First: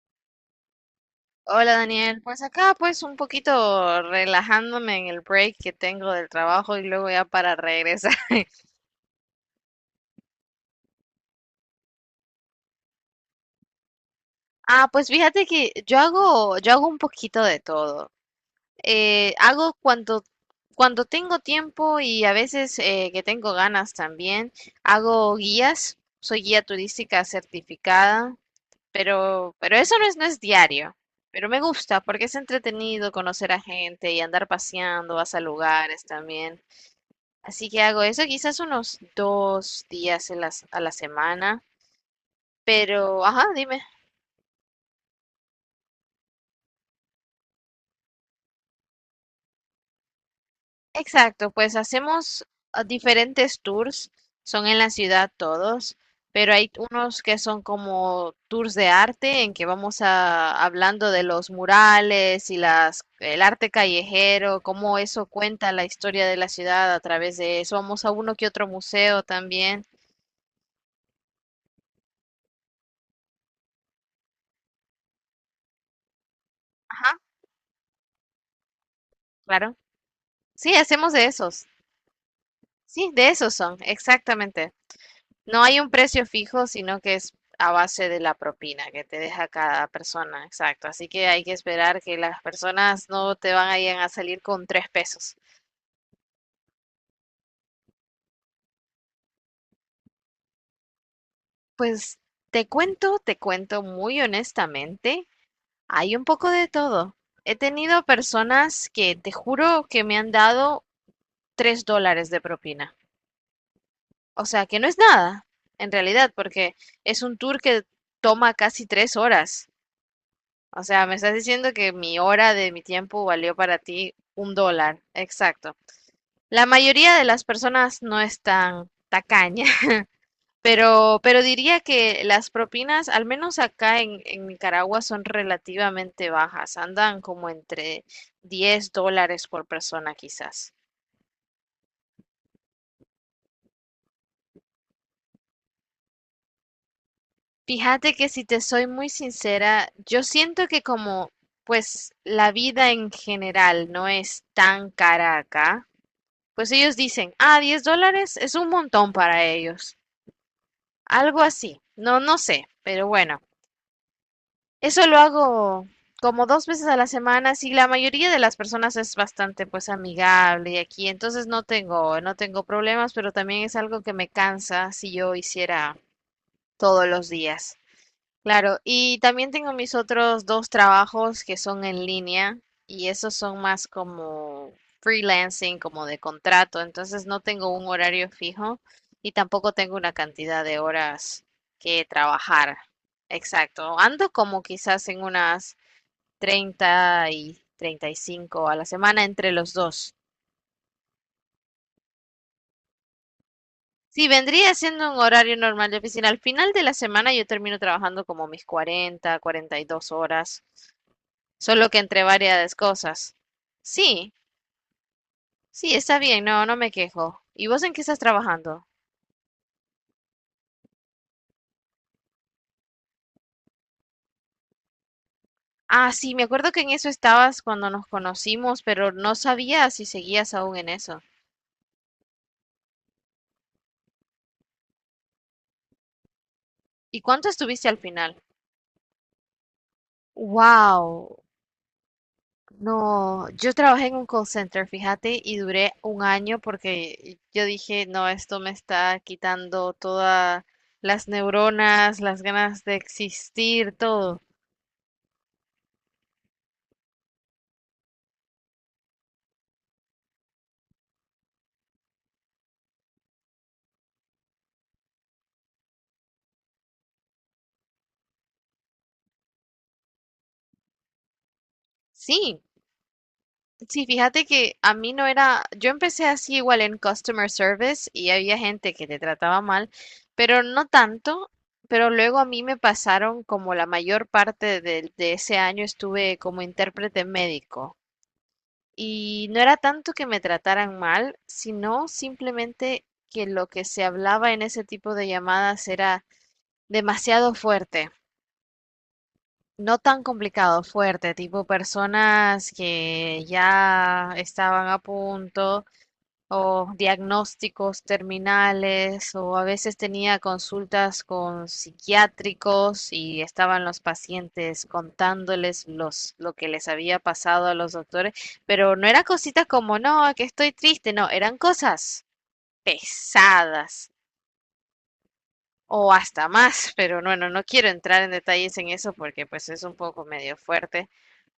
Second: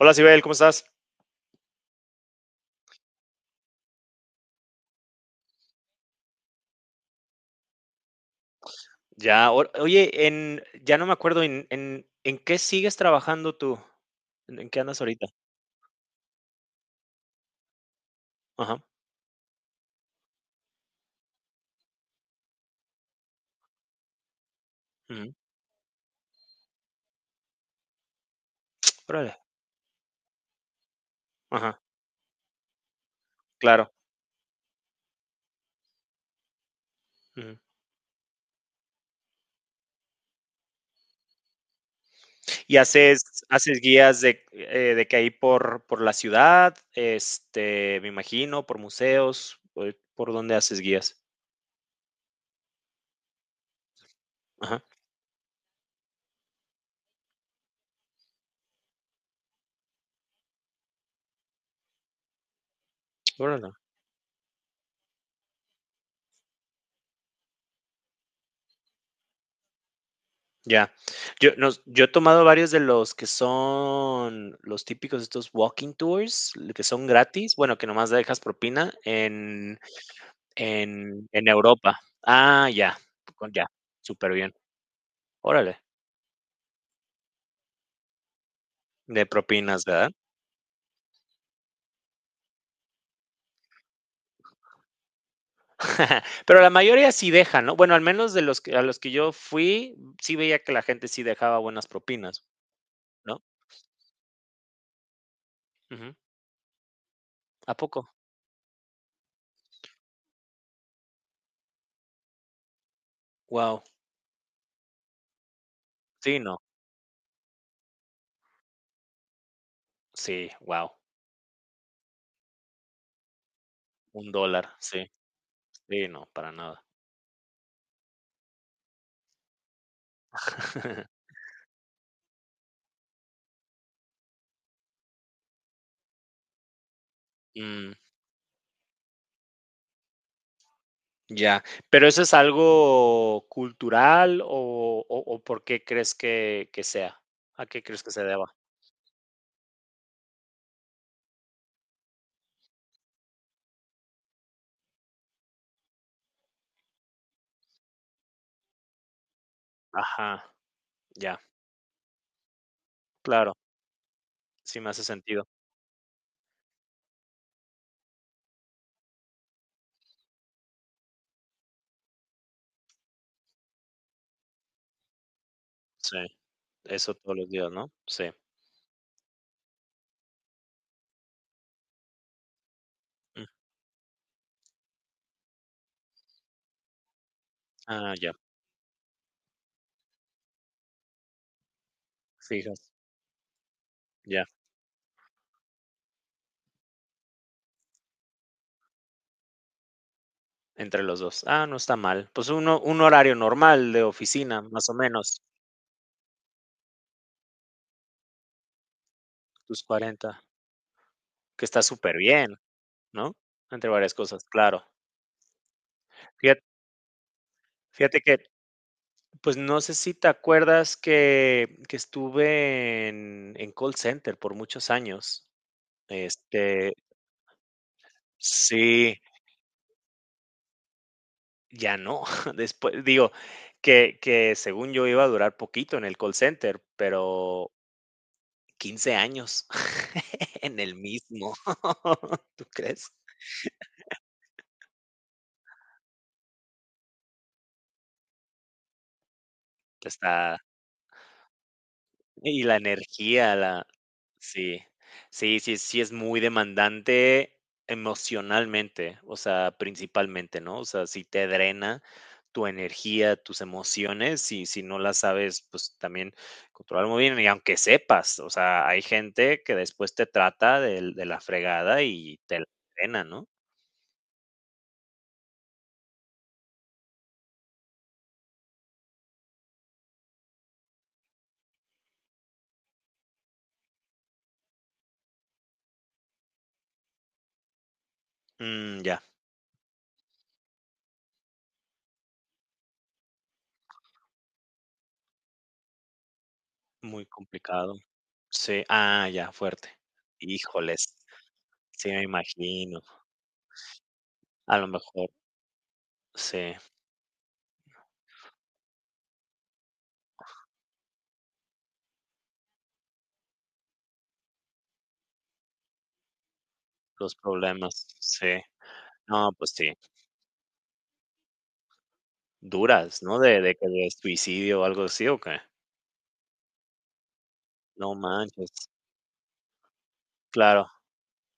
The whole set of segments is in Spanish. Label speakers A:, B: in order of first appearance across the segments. A: Hola, Sibel, ¿cómo estás?
B: Hola Daniel, pues acá pues un poquito relajándome en el break que tengo del trabajo y luego ya para regresar.
A: Ya, oye, ya no me acuerdo en qué sigues trabajando tú, en qué
B: Ah,
A: andas
B: pues
A: ahorita.
B: fíjate que yo hago un poquito de todo.
A: Ajá.
B: Hago cuando tengo tiempo y a veces que tengo ganas también,
A: Ujú.
B: hago guías, soy guía turística certificada,
A: Órale.
B: pero eso no es diario. Pero me
A: Ajá,
B: gusta porque es entretenido conocer a
A: claro.
B: gente y andar paseando, vas a lugares también.
A: Ujú.
B: Así que hago eso quizás unos dos días en a la semana.
A: ¿Y
B: Pero, ajá,
A: haces
B: dime.
A: guías de que ahí por la ciudad, este, me imagino, por museos, por dónde haces guías?
B: Exacto, pues hacemos diferentes tours. Son en
A: Ajá,
B: la ciudad todos, pero hay unos que son como tours de arte en que vamos a, hablando de los murales y las, el arte
A: órale.
B: callejero, cómo eso cuenta la historia de la ciudad a través de eso. Vamos a uno que otro museo también.
A: Ya. Yo he tomado varios de los que son los típicos, estos walking tours, que son
B: Ajá,
A: gratis, bueno, que nomás dejas propina
B: claro.
A: en...
B: Sí, hacemos de
A: En
B: esos.
A: Europa. Ah, ya,
B: Sí, de esos
A: ya,
B: son,
A: súper bien.
B: exactamente. No
A: Órale,
B: hay un precio fijo, sino que es a base de la propina que te
A: de
B: deja
A: propinas,
B: cada
A: ¿verdad?
B: persona, exacto. Así que hay que esperar que las personas no te van a ir a salir con tres pesos.
A: Pero la mayoría sí deja, ¿no? Bueno, al menos de a los que yo fui, sí veía que la gente sí dejaba buenas
B: Pues
A: propinas,
B: te cuento, te
A: ¿no?
B: cuento muy honestamente,
A: Ujú.
B: hay un poco de todo. He
A: ¿A poco?
B: tenido personas que te juro que me han dado $3 de propina.
A: Wow.
B: O sea, que no es nada, en realidad,
A: Sí, no.
B: porque es un tour que toma casi tres horas.
A: Sí,
B: O
A: wow.
B: sea, me estás diciendo que mi hora de mi tiempo valió para ti
A: Un
B: un
A: dólar,
B: dólar.
A: sí.
B: Exacto.
A: Sí, no, para
B: La
A: nada.
B: mayoría de las personas no están tacaña, pero, pero diría que las propinas, al menos acá en Nicaragua, son relativamente bajas, andan como
A: Mm,
B: entre $10 por persona quizás.
A: ya. ¿Pero eso es algo cultural o por qué crees que sea? ¿A qué crees que
B: Fíjate
A: se
B: que si
A: deba?
B: te soy muy sincera, yo siento que como pues la vida en general no es tan cara acá, pues ellos dicen, ah, $10 es un montón para ellos.
A: Ajá, ya,
B: Algo así. No, no sé, pero bueno.
A: claro. Sí me hace
B: Eso lo
A: sentido.
B: hago como dos veces a la semana. Si la mayoría de las personas es bastante pues amigable y aquí, entonces no tengo problemas, pero también es algo que me cansa si yo hiciera
A: Sí,
B: todos
A: eso
B: los
A: todos los días,
B: días.
A: ¿no? Sí.
B: Claro, y también tengo mis otros dos trabajos que son en línea y esos
A: Mm,
B: son más como freelancing, como de contrato, entonces no tengo un
A: ah,
B: horario
A: ya,
B: fijo y tampoco tengo una cantidad de horas que trabajar.
A: fijas,
B: Exacto, ando
A: ya,
B: como quizás en unas 30 y 35 a la semana entre los dos.
A: entre los dos. Ah, no está mal. Pues uno un horario normal de
B: Sí,
A: oficina,
B: vendría
A: más o
B: siendo un
A: menos,
B: horario normal de oficina. Al final de la semana yo termino trabajando como mis 40,
A: tus
B: 42
A: cuarenta,
B: horas.
A: que está
B: Solo que
A: súper
B: entre
A: bien,
B: varias
A: ¿no?
B: cosas.
A: Entre varias
B: Sí,
A: cosas, claro.
B: sí, está bien,
A: Fíjate
B: no, no me quejo. ¿Y vos en qué estás
A: fíjate que,
B: trabajando?
A: pues, no sé si te acuerdas que estuve en call center por muchos años.
B: Ah, sí, me acuerdo que en
A: Este,
B: eso estabas cuando nos conocimos, pero
A: sí.
B: no sabía si seguías aún en eso.
A: Ya no, después digo, que según yo iba a durar poquito en el call center,
B: ¿Y cuánto
A: pero
B: estuviste al final?
A: 15 años en el
B: Wow,
A: mismo, ¿tú crees?
B: no, yo trabajé en un call center, fíjate, y duré un año porque yo dije, no, esto me está quitando
A: Está...
B: todas las neuronas, las
A: Y la
B: ganas de
A: energía, la
B: existir, todo.
A: sí, sí es muy demandante emocionalmente, o sea, principalmente, ¿no? O sea, si te drena tu energía, tus emociones, y si no las sabes, pues también controlar muy bien, y aunque sepas, o sea, hay gente que después te trata del de la fregada y te
B: Sí,
A: la drena, ¿no?
B: sí, fíjate que a mí no era, yo empecé así igual en customer service y había gente que te trataba mal, pero no tanto, pero luego a mí me pasaron como la mayor parte de, ese año estuve como intérprete médico
A: Mm, ya,
B: y no era tanto que me trataran mal, sino simplemente que lo que se hablaba en ese tipo de llamadas era
A: muy
B: demasiado
A: complicado.
B: fuerte.
A: Sí, ah, ya, fuerte.
B: No tan complicado,
A: Híjoles,
B: fuerte, tipo
A: sí me
B: personas
A: imagino,
B: que ya
A: a
B: estaban
A: lo
B: a
A: mejor,
B: punto
A: sí.
B: o diagnósticos terminales, o a veces tenía consultas con psiquiátricos y estaban los pacientes contándoles los, lo que les había
A: Los
B: pasado a los
A: problemas,
B: doctores,
A: sí.
B: pero no era
A: No,
B: cositas
A: pues sí.
B: como, no, que estoy triste, no, eran cosas
A: Duras, ¿no? De que de
B: pesadas
A: suicidio o algo así, ¿o qué?
B: o hasta más, pero bueno, no quiero
A: No
B: entrar en
A: manches.
B: detalles en eso porque pues es un poco medio
A: Claro.
B: fuerte.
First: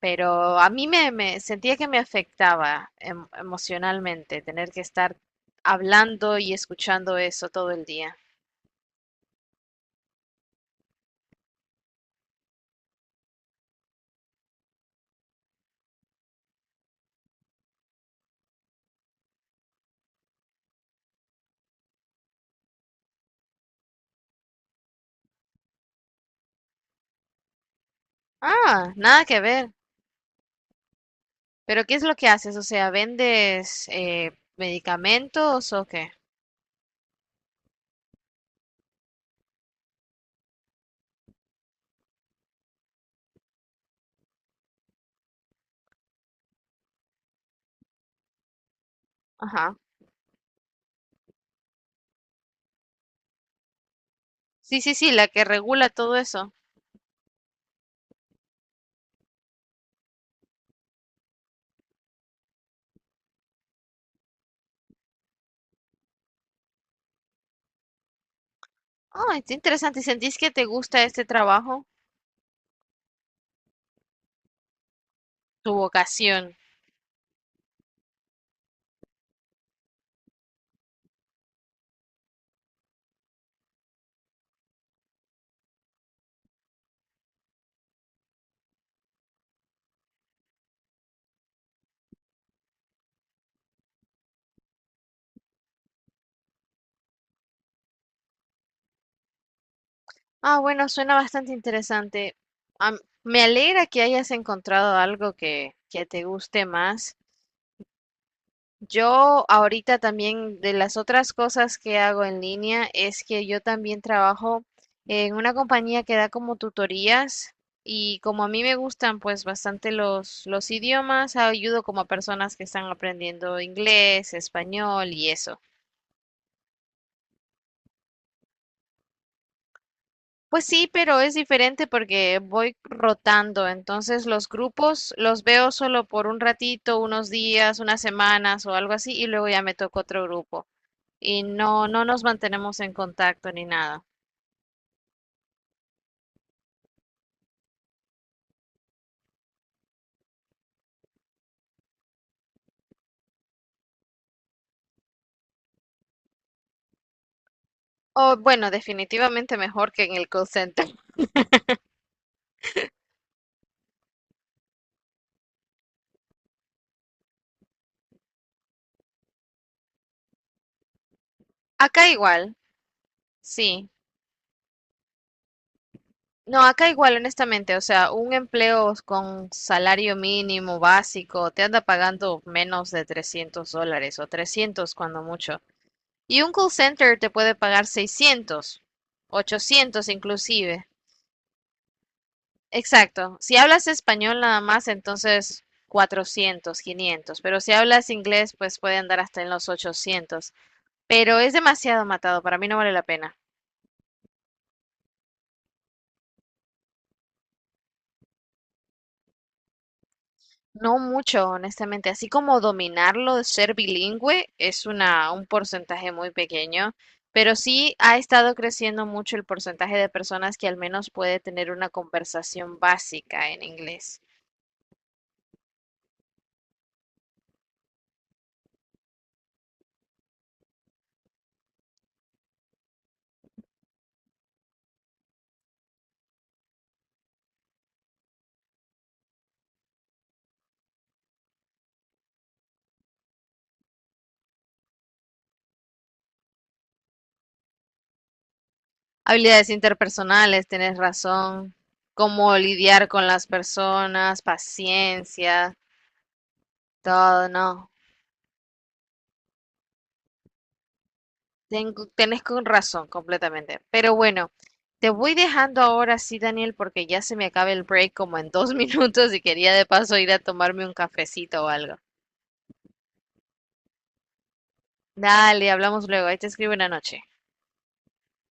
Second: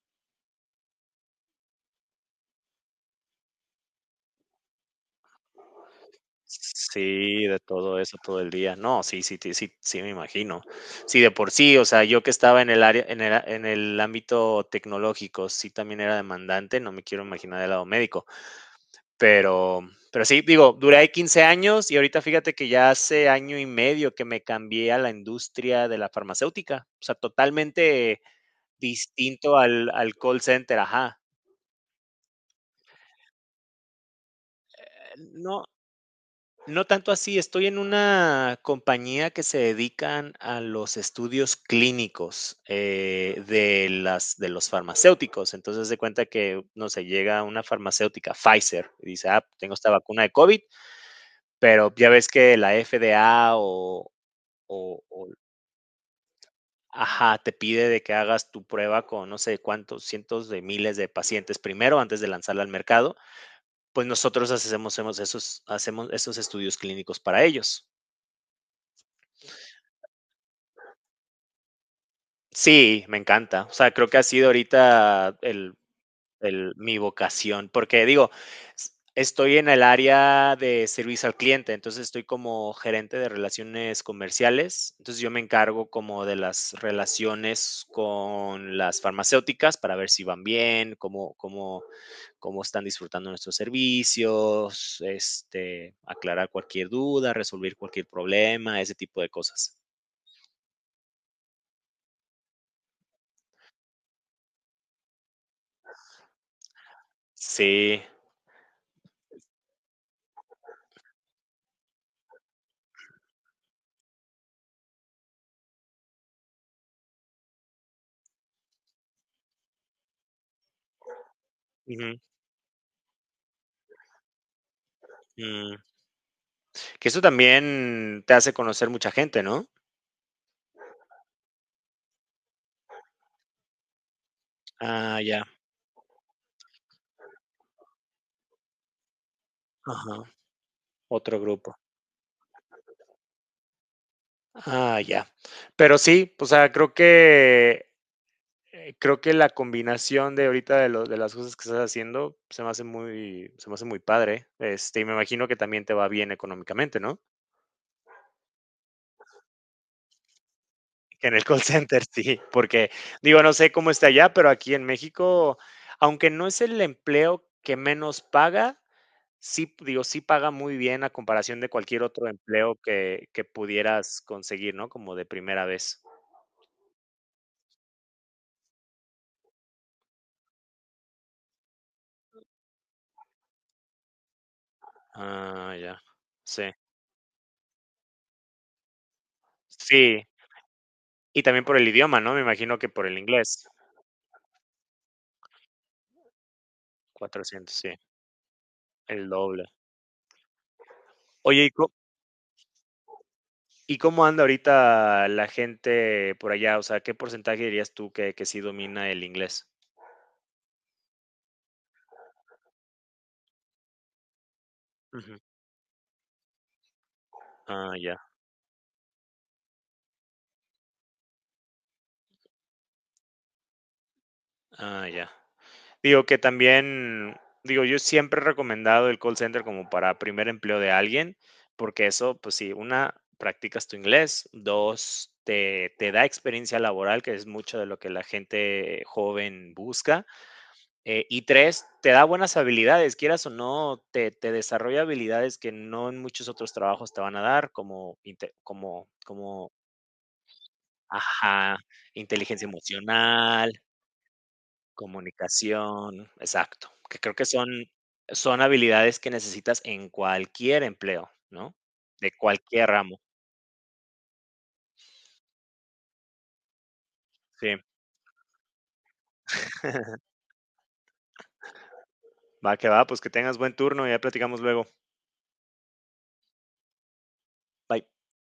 B: Pero a mí sentía que me afectaba emocionalmente tener que estar hablando y escuchando
A: Sí,
B: eso
A: de
B: todo el
A: todo
B: día.
A: eso todo el día. No, sí me imagino. Sí, de por sí, o sea, yo que estaba en el área en el ámbito tecnológico, sí también era demandante, no me quiero imaginar del lado médico, pero sí, digo, duré ahí 15 años y ahorita fíjate que ya hace año y medio que me cambié a la industria de la farmacéutica, o sea, totalmente
B: Ah, nada que
A: distinto
B: ver.
A: al call center, ajá.
B: Pero ¿qué es lo que haces? O sea, ¿vendes
A: No,
B: medicamentos o qué?
A: no tanto así, estoy en una compañía que se dedican a los estudios clínicos, de los farmacéuticos. Entonces se cuenta que, no sé, llega una farmacéutica, Pfizer, y dice, ah, tengo
B: Ajá.
A: esta vacuna de COVID, pero ya ves que la FDA o,
B: Sí, sí,
A: o,
B: sí,
A: o
B: la que regula todo eso.
A: ajá, te pide de que hagas tu prueba con no sé cuántos cientos de miles de pacientes primero antes de lanzarla al mercado. Pues nosotros hacemos esos estudios clínicos para ellos.
B: Ah, está interesante. ¿Y ¿Sentís que te gusta este trabajo?
A: Sí, me encanta. O sea, creo que ha sido ahorita
B: Tu vocación.
A: el, mi vocación, porque digo, estoy en el área de servicio al cliente, entonces estoy como gerente de relaciones comerciales, entonces yo me encargo como de las relaciones con las farmacéuticas para ver si van bien, cómo están disfrutando nuestros servicios, este, aclarar cualquier duda, resolver cualquier problema, ese tipo de cosas.
B: Ah, bueno, suena bastante interesante. Am- Me alegra que hayas encontrado algo que te guste más.
A: Sí.
B: Yo ahorita también de las otras cosas que hago en línea es que yo también trabajo en una compañía que da como tutorías y como a mí me gustan pues bastante los idiomas, ayudo como a
A: Ujú,
B: personas que están aprendiendo inglés, español y eso.
A: mm. Que eso también te hace conocer mucha gente, ¿no?
B: Pues sí, pero es diferente porque voy rotando, entonces los grupos
A: Ah,
B: los
A: ya.
B: veo solo por un ratito, unos días, unas semanas o algo así y luego ya me toca
A: Ajá,
B: otro grupo.
A: otro
B: Y
A: grupo.
B: no nos mantenemos en contacto ni nada.
A: Ah, ya. Pero sí, o sea, creo que la combinación de ahorita de las cosas que estás haciendo se me hace muy, se me hace muy padre. Este, y me imagino que también te va bien económicamente, ¿no?
B: O bueno, definitivamente mejor que en el call center.
A: En el call center, sí, porque digo, no sé cómo está allá, pero aquí en México, aunque no es el empleo que menos paga, sí, digo, sí paga muy bien a comparación de cualquier
B: Acá
A: otro
B: igual,
A: empleo que
B: sí.
A: pudieras conseguir, ¿no? Como de primera vez.
B: No, acá igual, honestamente, o sea, un empleo con salario mínimo básico te anda pagando menos de $300 o 300 cuando mucho.
A: Ah, ya.
B: Y un call
A: Sí.
B: center te puede pagar 600 800
A: Sí,
B: inclusive.
A: y también por el idioma, ¿no? Me imagino que por el
B: Exacto. Si
A: inglés.
B: hablas español nada más, entonces 400, 500. Pero si
A: Cuatrocientos, sí,
B: hablas inglés, pues puede andar
A: el
B: hasta en
A: doble.
B: los 800. Pero es
A: Oye,
B: demasiado matado. Para mí no vale la pena.
A: ¿y cómo anda ahorita la gente por allá? O sea, ¿qué porcentaje dirías tú que sí domina el inglés?
B: No mucho, honestamente. Así como dominarlo, ser bilingüe,
A: Ujú.
B: un porcentaje muy pequeño. Pero
A: Ah,
B: sí
A: ya,
B: ha estado creciendo mucho el porcentaje de personas que al menos puede tener una conversación básica en inglés.
A: ah, ya. Digo que también, digo, yo siempre he recomendado el call center como para primer empleo de alguien, porque eso, pues sí, una, practicas tu inglés, dos, te da experiencia laboral, que es mucho de lo que la gente joven busca, y tres, te da buenas habilidades, quieras o no, te desarrolla habilidades que no en muchos otros trabajos te van a dar,
B: Habilidades
A: como,
B: interpersonales, tienes razón.
A: ajá,
B: Cómo
A: inteligencia
B: lidiar con las
A: emocional,
B: personas, paciencia,
A: comunicación, exacto, que creo que
B: todo,
A: son,
B: no.
A: son habilidades que necesitas en cualquier empleo, ¿no?
B: Tengo,
A: De
B: tenés con
A: cualquier
B: razón
A: ramo,
B: completamente. Pero bueno, te voy dejando ahora sí, Daniel, porque ya se me
A: sí.
B: acaba el break como en dos minutos y quería de paso ir a tomarme un cafecito o algo.
A: Va que va, pues que tengas buen turno y ya platicamos luego.
B: Dale, hablamos luego. Ahí te escribo una noche.
A: Bye.